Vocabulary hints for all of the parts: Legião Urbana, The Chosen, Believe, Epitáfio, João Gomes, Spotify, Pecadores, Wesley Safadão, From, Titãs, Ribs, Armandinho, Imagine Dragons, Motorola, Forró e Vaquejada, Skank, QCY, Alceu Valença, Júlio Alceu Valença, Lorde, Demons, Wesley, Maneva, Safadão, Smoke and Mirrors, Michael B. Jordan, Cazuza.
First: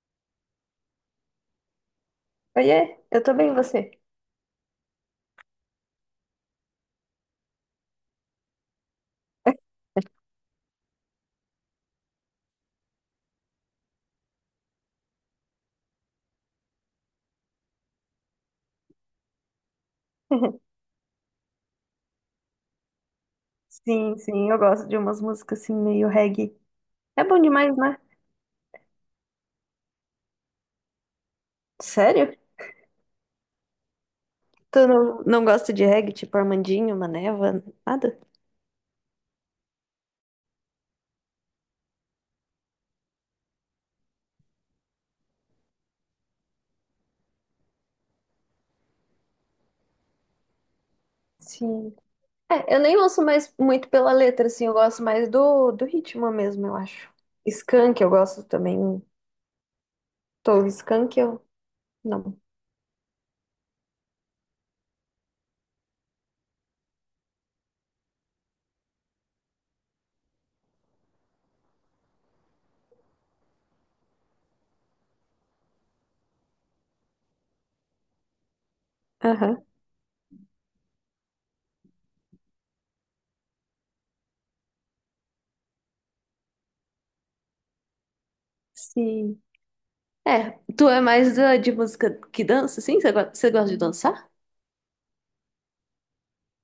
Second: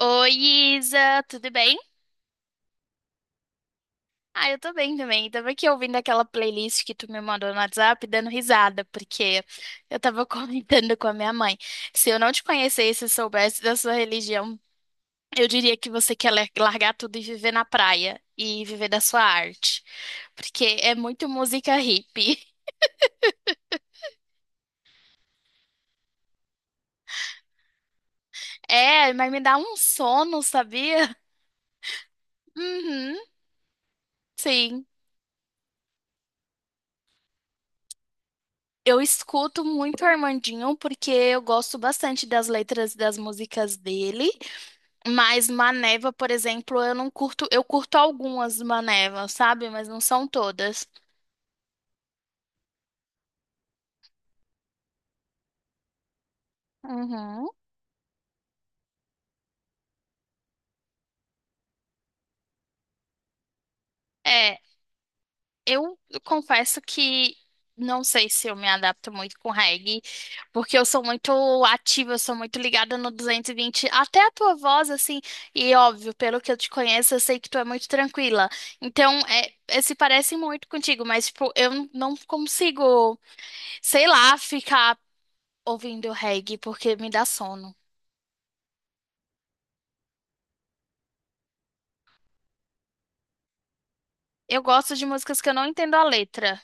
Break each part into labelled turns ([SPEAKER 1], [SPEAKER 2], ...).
[SPEAKER 1] Oi, Isa, tudo bem?
[SPEAKER 2] Oiê, eu tô bem, e você?
[SPEAKER 1] Ah, eu tô bem também. Tava aqui ouvindo aquela playlist que tu me mandou no WhatsApp, dando risada, porque eu tava comentando com a minha mãe. Se eu não te conhecesse e soubesse da sua religião, eu diria que você quer largar tudo e viver na praia e viver da sua arte, porque é muito música hippie.
[SPEAKER 2] Sim, eu gosto de umas músicas assim, meio reggae. É bom demais, né?
[SPEAKER 1] É, mas me dá um sono, sabia?
[SPEAKER 2] Sério?
[SPEAKER 1] Uhum, sim.
[SPEAKER 2] Tu não gosta de reggae, tipo Armandinho, Maneva, nada?
[SPEAKER 1] Eu escuto muito o Armandinho porque eu gosto bastante das letras das músicas dele. Mas Maneva, por exemplo, eu não curto, eu curto algumas Manevas, sabe? Mas não são todas.
[SPEAKER 2] Sim. É, eu nem ouço mais muito pela letra, assim, eu gosto mais do ritmo mesmo, eu acho.
[SPEAKER 1] Uhum.
[SPEAKER 2] Skank eu gosto também. Tô, Skank eu... Não.
[SPEAKER 1] É, eu confesso que não sei se eu me adapto muito com reggae, porque eu sou muito ativa, eu sou muito ligada no 220, até a tua voz, assim, e óbvio, pelo que eu te conheço, eu sei que tu é muito tranquila. Então,
[SPEAKER 2] Aham,
[SPEAKER 1] se parece muito contigo, mas, tipo, eu não consigo, sei lá, ficar ouvindo reggae, porque me dá sono.
[SPEAKER 2] sim. É, tu é mais de música que dança, sim? Você você gosta de dançar?
[SPEAKER 1] Eu gosto de músicas que eu não entendo a letra.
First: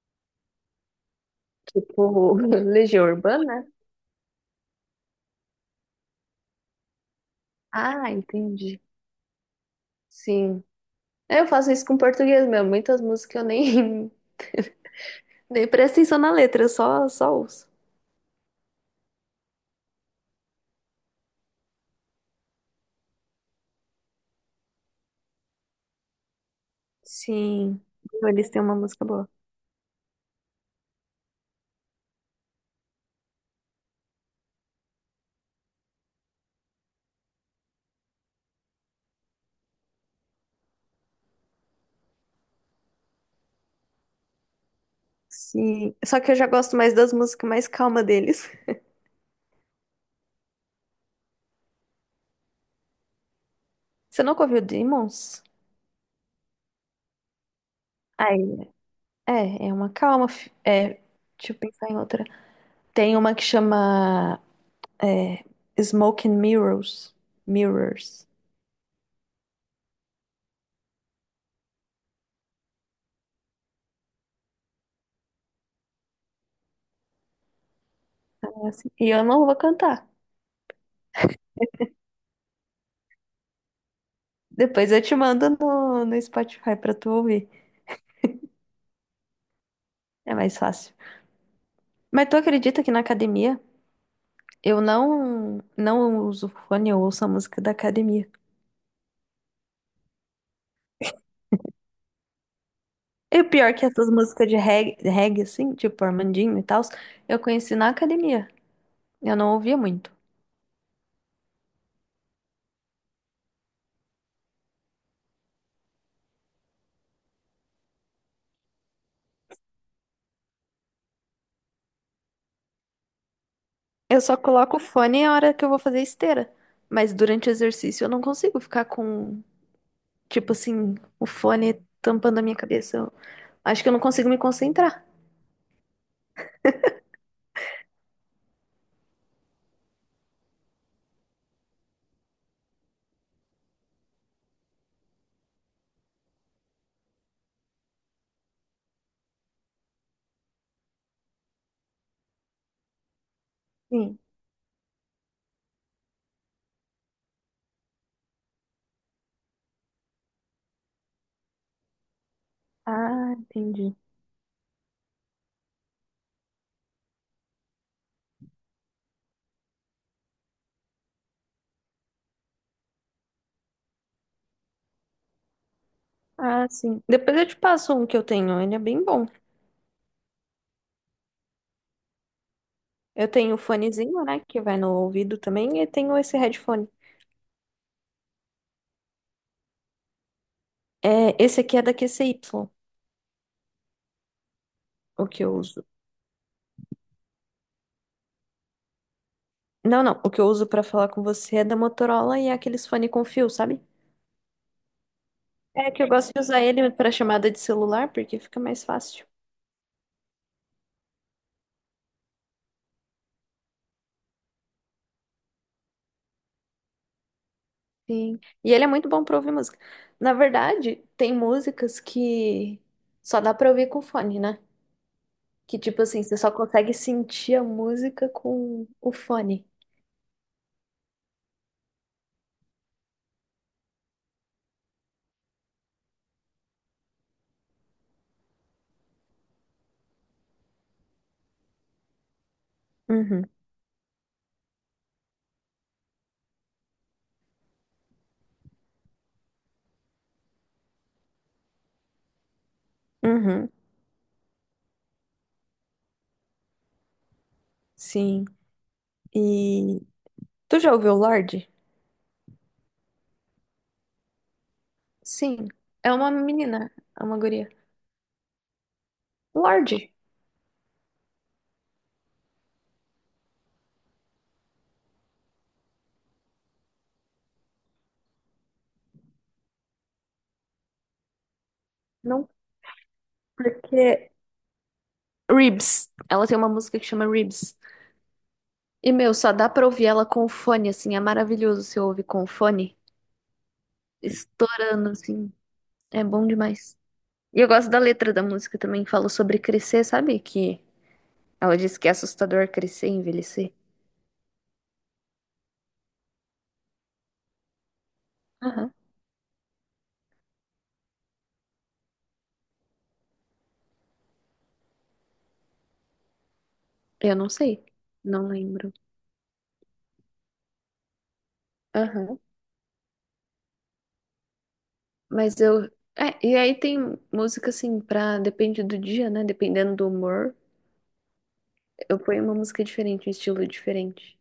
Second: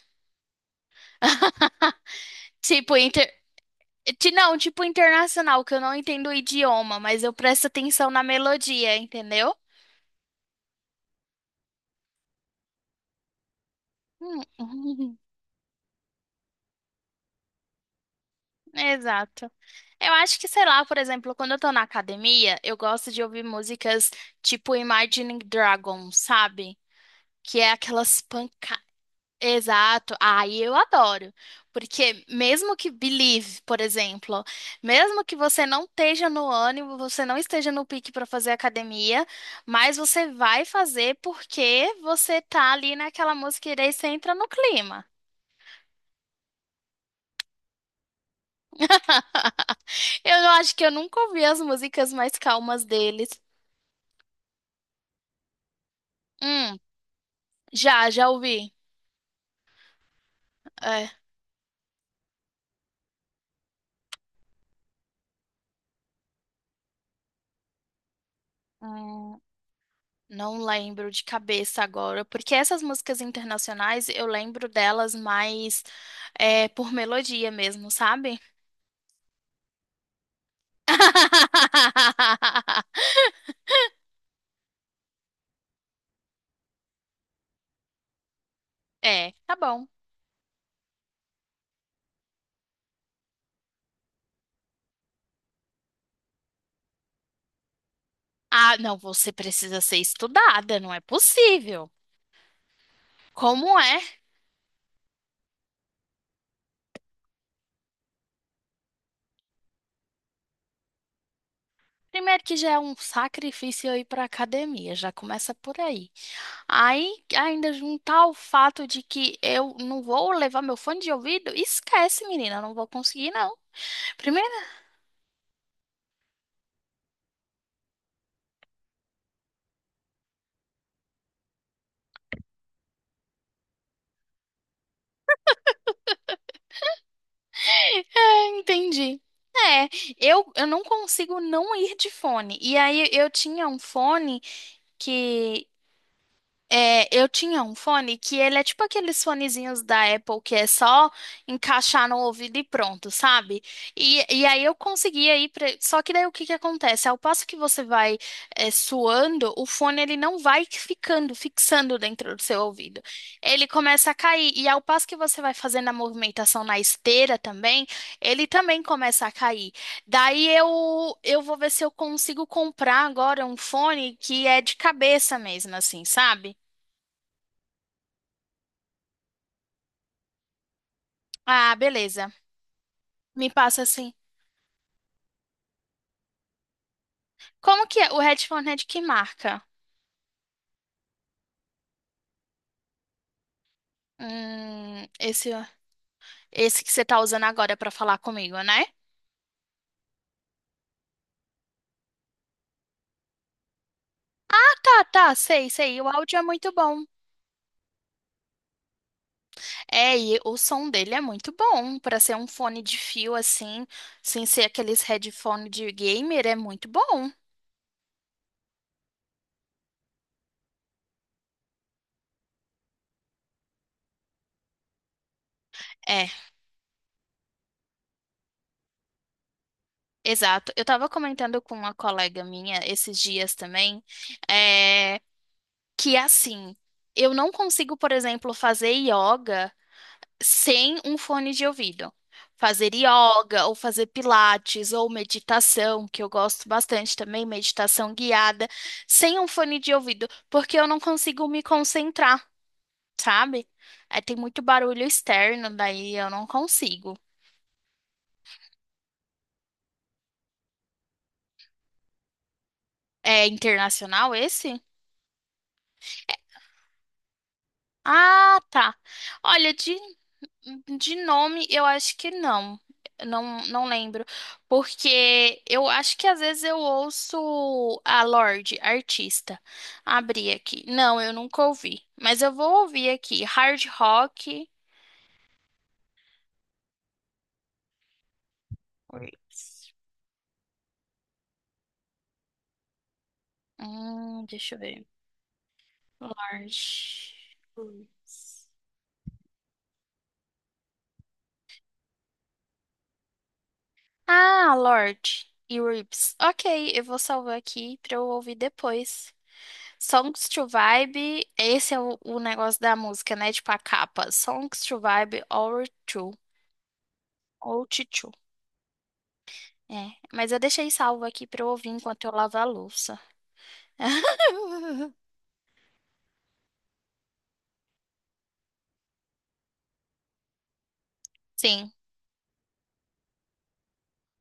[SPEAKER 2] Tipo,
[SPEAKER 1] Tipo,
[SPEAKER 2] Legião
[SPEAKER 1] inter...
[SPEAKER 2] Urbana?
[SPEAKER 1] não, tipo internacional, que eu não entendo o idioma, mas eu presto
[SPEAKER 2] Ah,
[SPEAKER 1] atenção na
[SPEAKER 2] entendi.
[SPEAKER 1] melodia, entendeu?
[SPEAKER 2] Sim. É, eu faço isso com português mesmo. Muitas músicas eu nem,
[SPEAKER 1] Hum.
[SPEAKER 2] nem presto atenção na letra, eu só ouço.
[SPEAKER 1] Exato. Eu acho que, sei lá, por exemplo, quando eu tô na academia, eu gosto de ouvir músicas tipo Imagine Dragons, sabe? Que é
[SPEAKER 2] Sim,
[SPEAKER 1] aquelas
[SPEAKER 2] eles têm uma
[SPEAKER 1] pancadas.
[SPEAKER 2] música boa.
[SPEAKER 1] Exato, aí eu adoro, porque mesmo que Believe, por exemplo, mesmo que você não esteja no ânimo, você não esteja no pique para fazer academia, mas você vai fazer porque você tá ali naquela música e daí você entra no clima.
[SPEAKER 2] Sim, só que eu já gosto mais das músicas mais calmas deles.
[SPEAKER 1] Eu acho que eu nunca ouvi as músicas mais calmas deles.
[SPEAKER 2] Você nunca ouviu Demons?
[SPEAKER 1] Hum, já
[SPEAKER 2] Ai,
[SPEAKER 1] ouvi.
[SPEAKER 2] é uma calma. É,
[SPEAKER 1] É.
[SPEAKER 2] deixa eu pensar em outra. Tem uma que chama é, Smoke and Mirrors. Mirrors.
[SPEAKER 1] Não lembro de cabeça agora, porque essas músicas internacionais eu lembro delas mais por melodia mesmo, sabe?
[SPEAKER 2] É assim. E eu não vou cantar. Depois eu te mando no Spotify pra tu ouvir.
[SPEAKER 1] É, tá bom.
[SPEAKER 2] É mais fácil. Mas tu acredita que na academia eu não uso fone, eu ouço a música da academia.
[SPEAKER 1] Ah, não, você precisa ser estudada, não é possível.
[SPEAKER 2] E o pior é
[SPEAKER 1] Como
[SPEAKER 2] que
[SPEAKER 1] é?
[SPEAKER 2] essas músicas de reggae assim, tipo Armandinho e tal, eu conheci na academia. Eu não ouvia muito.
[SPEAKER 1] Primeiro que já é um sacrifício eu ir para academia, já começa por aí. Aí ainda juntar o fato de que eu não vou levar meu fone de ouvido, esquece, menina, não vou conseguir não.
[SPEAKER 2] Eu só coloco o fone na hora que eu vou fazer esteira. Mas durante o exercício eu não consigo ficar com, tipo assim, o fone tampando a minha cabeça. Eu acho que eu não consigo me concentrar.
[SPEAKER 1] Ah, entendi. É, eu não consigo não ir de fone. E aí eu tinha um fone que eu tinha um fone que ele é tipo aqueles fonezinhos da Apple que é só encaixar no ouvido e pronto, sabe?
[SPEAKER 2] Sim.
[SPEAKER 1] E, aí eu conseguia ir pra... Só que daí o que que acontece? Ao passo que você vai suando, o fone ele não vai ficando, fixando dentro do seu ouvido.
[SPEAKER 2] Ah,
[SPEAKER 1] Ele
[SPEAKER 2] entendi.
[SPEAKER 1] começa a cair. E ao passo que você vai fazendo a movimentação na esteira também, ele também começa a cair. Daí eu vou ver se eu consigo comprar agora um fone que é de cabeça mesmo, assim, sabe?
[SPEAKER 2] Ah, sim. Depois eu te passo um que eu tenho, ele é bem bom.
[SPEAKER 1] Ah, beleza.
[SPEAKER 2] Eu
[SPEAKER 1] Me
[SPEAKER 2] tenho o
[SPEAKER 1] passa assim.
[SPEAKER 2] fonezinho, né, que vai no ouvido também, e tenho esse headphone.
[SPEAKER 1] Como que é? O headphone é de que marca?
[SPEAKER 2] É, esse aqui é da QCY,
[SPEAKER 1] Hum,
[SPEAKER 2] o que
[SPEAKER 1] esse,
[SPEAKER 2] eu uso.
[SPEAKER 1] Esse que você tá usando agora pra falar comigo, né?
[SPEAKER 2] Não, o que eu uso pra falar com você é da Motorola e é aqueles fone com fio, sabe?
[SPEAKER 1] Ah, tá, tá, sei,
[SPEAKER 2] É
[SPEAKER 1] sei.
[SPEAKER 2] que eu
[SPEAKER 1] O
[SPEAKER 2] gosto
[SPEAKER 1] áudio
[SPEAKER 2] de
[SPEAKER 1] é
[SPEAKER 2] usar
[SPEAKER 1] muito
[SPEAKER 2] ele
[SPEAKER 1] bom.
[SPEAKER 2] pra chamada de celular, porque fica mais fácil.
[SPEAKER 1] É, e o som dele é muito bom pra ser um fone de fio assim, sem ser aqueles headphone de gamer, é muito bom.
[SPEAKER 2] Sim. E ele é muito bom pra ouvir música. Na verdade, tem músicas que só dá pra ouvir com fone, né? Que tipo assim,
[SPEAKER 1] É,
[SPEAKER 2] você só consegue sentir a música com o fone.
[SPEAKER 1] exato. Eu tava comentando com uma colega minha esses dias também, é, que assim, eu não consigo, por exemplo, fazer yoga sem um fone de ouvido. Fazer
[SPEAKER 2] Uhum,
[SPEAKER 1] yoga, ou fazer pilates, ou meditação, que eu gosto bastante também, meditação guiada, sem um fone de ouvido, porque eu não consigo me concentrar, sabe?
[SPEAKER 2] uhum,
[SPEAKER 1] É, tem muito barulho externo, daí eu não consigo.
[SPEAKER 2] sim. E tu já ouviu o Lorde?
[SPEAKER 1] É internacional esse?
[SPEAKER 2] Sim, é uma menina, é uma guria.
[SPEAKER 1] Ah, tá. Olha,
[SPEAKER 2] Lorde,
[SPEAKER 1] de nome, eu acho que não. Eu não, não lembro. Porque eu acho que às vezes eu ouço a Lorde, artista. Abrir aqui. Não, eu nunca ouvi. Mas
[SPEAKER 2] não,
[SPEAKER 1] eu vou ouvir aqui. Hard
[SPEAKER 2] porque
[SPEAKER 1] Rock.
[SPEAKER 2] Ribs, ela tem uma música que chama Ribs. E meu, só dá pra
[SPEAKER 1] Roots.
[SPEAKER 2] ouvir ela com o fone, assim, é maravilhoso se ouvir com o fone,
[SPEAKER 1] Deixa eu ver.
[SPEAKER 2] estourando, assim, é bom
[SPEAKER 1] Lorde.
[SPEAKER 2] demais. E eu gosto da letra da
[SPEAKER 1] Roots.
[SPEAKER 2] música também, fala sobre crescer, sabe? Que ela diz que é assustador crescer e envelhecer.
[SPEAKER 1] Ah, Lorde e Roots. Ok, eu vou salvar aqui pra eu ouvir
[SPEAKER 2] Aham,
[SPEAKER 1] depois. Songs to Vibe, esse é o negócio da música, né? Tipo a capa. Songs to Vibe or to.
[SPEAKER 2] eu não sei,
[SPEAKER 1] Ou to.
[SPEAKER 2] não lembro.
[SPEAKER 1] É. Mas eu deixei salvo aqui pra eu ouvir enquanto eu
[SPEAKER 2] Aham,
[SPEAKER 1] lavo a louça.
[SPEAKER 2] mas eu. É, e aí tem música assim pra. Depende do dia, né? Dependendo do humor.
[SPEAKER 1] Sim,
[SPEAKER 2] Eu ponho uma música diferente, um estilo diferente.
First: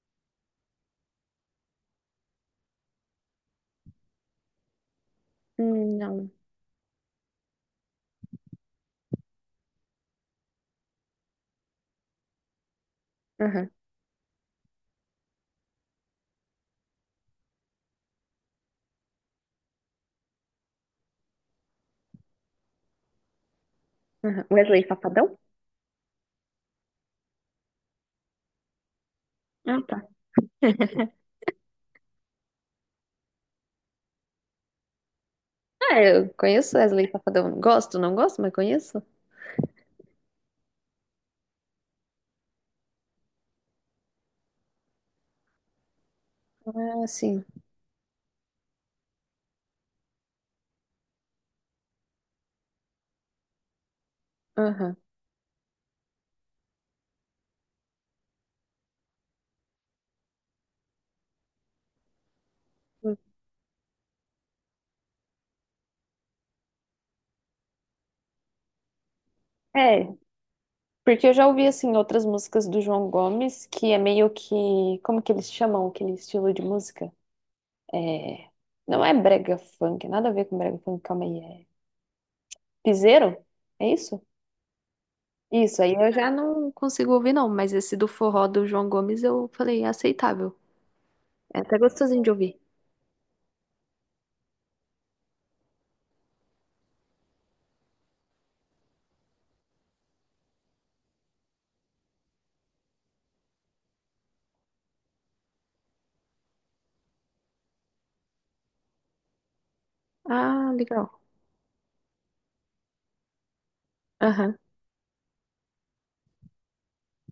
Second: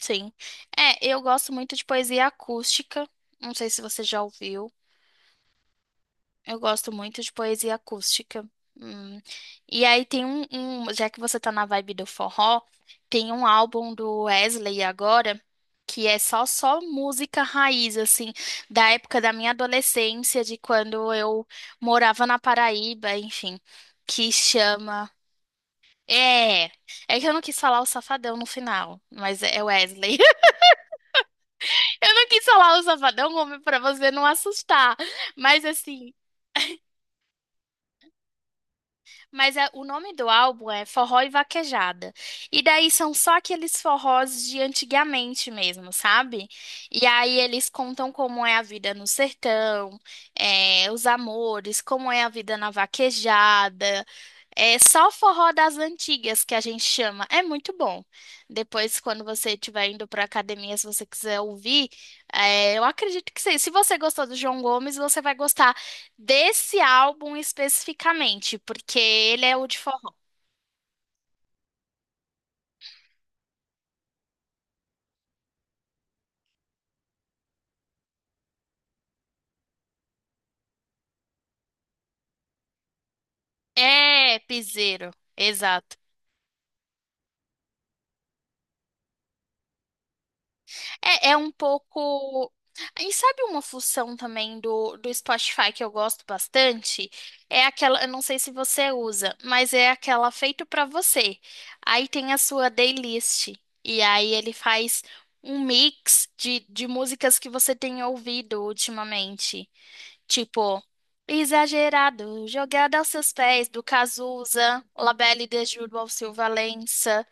[SPEAKER 1] sim. É, eu gosto muito de poesia acústica. Não sei se você já ouviu.
[SPEAKER 2] Não.
[SPEAKER 1] Eu gosto muito de poesia acústica. Hum. E aí tem um, já que você tá na vibe do forró, tem um
[SPEAKER 2] Aham,
[SPEAKER 1] álbum do Wesley agora que é só música raiz assim, da época da minha adolescência, de quando eu morava na Paraíba, enfim, que
[SPEAKER 2] aham. Wesley
[SPEAKER 1] chama...
[SPEAKER 2] Safadão?
[SPEAKER 1] É, é que eu não quis falar o Safadão no final, mas é
[SPEAKER 2] Ah, tá.
[SPEAKER 1] Wesley. Eu não quis falar o Safadão, homem, pra você não assustar. Mas
[SPEAKER 2] Ah,
[SPEAKER 1] assim,
[SPEAKER 2] eu conheço Wesley Safadão. Gosto, não gosto, mas conheço.
[SPEAKER 1] mas é- o nome do álbum é Forró e Vaquejada. E daí são só aqueles forrós de antigamente mesmo, sabe?
[SPEAKER 2] Ah,
[SPEAKER 1] E aí
[SPEAKER 2] sim.
[SPEAKER 1] eles contam como é a vida no sertão, os amores, como é a vida na vaquejada. É
[SPEAKER 2] Aham.
[SPEAKER 1] só forró das antigas que a gente chama. É muito bom. Depois, quando você estiver indo para academia, se você quiser ouvir, é, eu
[SPEAKER 2] Hum.
[SPEAKER 1] acredito que sim. Se você gostou do João Gomes, você vai gostar desse álbum especificamente, porque ele é o de forró.
[SPEAKER 2] É, porque eu já ouvi, assim, outras músicas do João Gomes, que é meio que... Como que eles chamam aquele estilo de música? É... Não é brega funk, nada a ver com brega funk, calma aí. É piseiro? É isso?
[SPEAKER 1] É, piseiro,
[SPEAKER 2] Isso, aí
[SPEAKER 1] exato.
[SPEAKER 2] eu já não consigo ouvir, não, mas esse do forró do João Gomes eu falei é aceitável.
[SPEAKER 1] É, é um
[SPEAKER 2] É até gostosinho de
[SPEAKER 1] pouco.
[SPEAKER 2] ouvir.
[SPEAKER 1] E sabe uma função também do Spotify que eu gosto bastante? É aquela, eu não sei se você usa, mas é aquela feito pra você. Aí tem a sua playlist. E aí ele faz um mix de músicas que você tem ouvido ultimamente.
[SPEAKER 2] Ah,
[SPEAKER 1] Tipo,
[SPEAKER 2] legal.
[SPEAKER 1] exagerado, jogada aos seus pés, do
[SPEAKER 2] Aham.
[SPEAKER 1] Cazuza, Labelle de Júlio Alceu Valença,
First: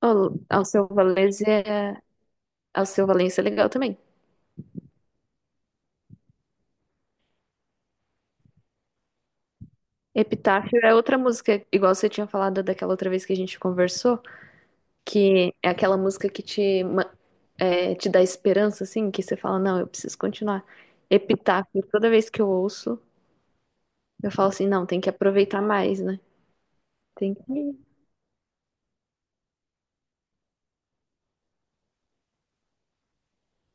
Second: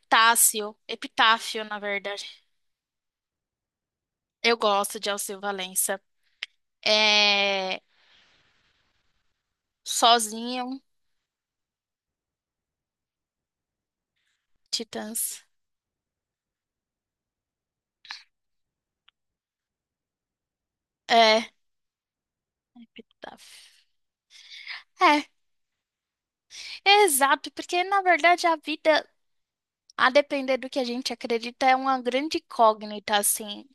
[SPEAKER 2] Al- Alceu Valença
[SPEAKER 1] Epitáfio, na
[SPEAKER 2] é...
[SPEAKER 1] verdade.
[SPEAKER 2] Alceu Valença é legal também.
[SPEAKER 1] Eu gosto de Alceu Valença. É, Sozinho,
[SPEAKER 2] Epitáfio é outra música, igual você tinha falado daquela outra vez que a gente conversou,
[SPEAKER 1] Titãs.
[SPEAKER 2] que é aquela música que é, te dá esperança, assim, que você fala, não, eu preciso continuar.
[SPEAKER 1] É,
[SPEAKER 2] Epitáfio, toda vez que eu ouço,
[SPEAKER 1] Epitáfio.
[SPEAKER 2] eu falo assim, não, tem que
[SPEAKER 1] É,
[SPEAKER 2] aproveitar mais, né?
[SPEAKER 1] é
[SPEAKER 2] Tem que...
[SPEAKER 1] exato, porque na verdade a vida... A depender do que a gente acredita, é uma grande incógnita, assim,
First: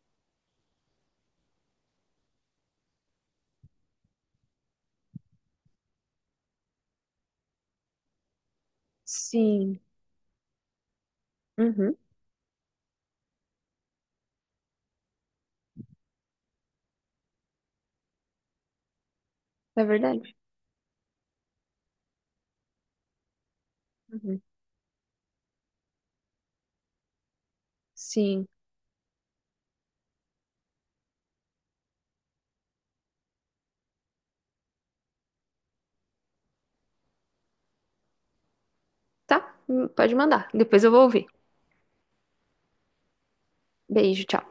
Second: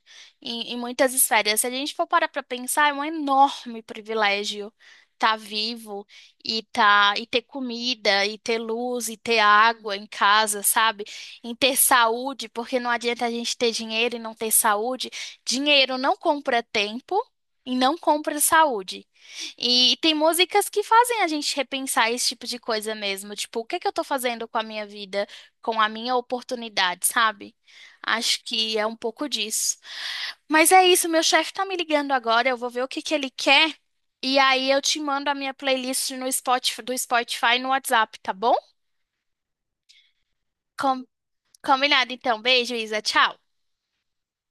[SPEAKER 1] em muitas esferas. Se a gente for parar para pensar, é um enorme privilégio estar vivo e ter comida, e ter luz, e ter
[SPEAKER 2] Sim.
[SPEAKER 1] água em casa, sabe? Em ter
[SPEAKER 2] Uhum.
[SPEAKER 1] saúde, porque não adianta a gente ter dinheiro e não ter saúde. Dinheiro não compra tempo e não compra saúde.
[SPEAKER 2] É
[SPEAKER 1] E tem
[SPEAKER 2] verdade.
[SPEAKER 1] músicas que fazem a gente repensar esse tipo de coisa mesmo. Tipo, o que é que eu tô
[SPEAKER 2] Uhum.
[SPEAKER 1] fazendo com a minha vida? Com a minha oportunidade, sabe? Acho
[SPEAKER 2] Sim.
[SPEAKER 1] que é um pouco disso. Mas é isso, meu chefe tá me ligando agora, eu vou ver o que que ele quer e aí eu te mando a minha playlist no Spotify, do Spotify no WhatsApp, tá bom?
[SPEAKER 2] Tá? Pode mandar. Depois eu vou
[SPEAKER 1] Com-
[SPEAKER 2] ouvir.
[SPEAKER 1] Combinado então. Beijo, Isa. Tchau.
[SPEAKER 2] Beijo, tchau.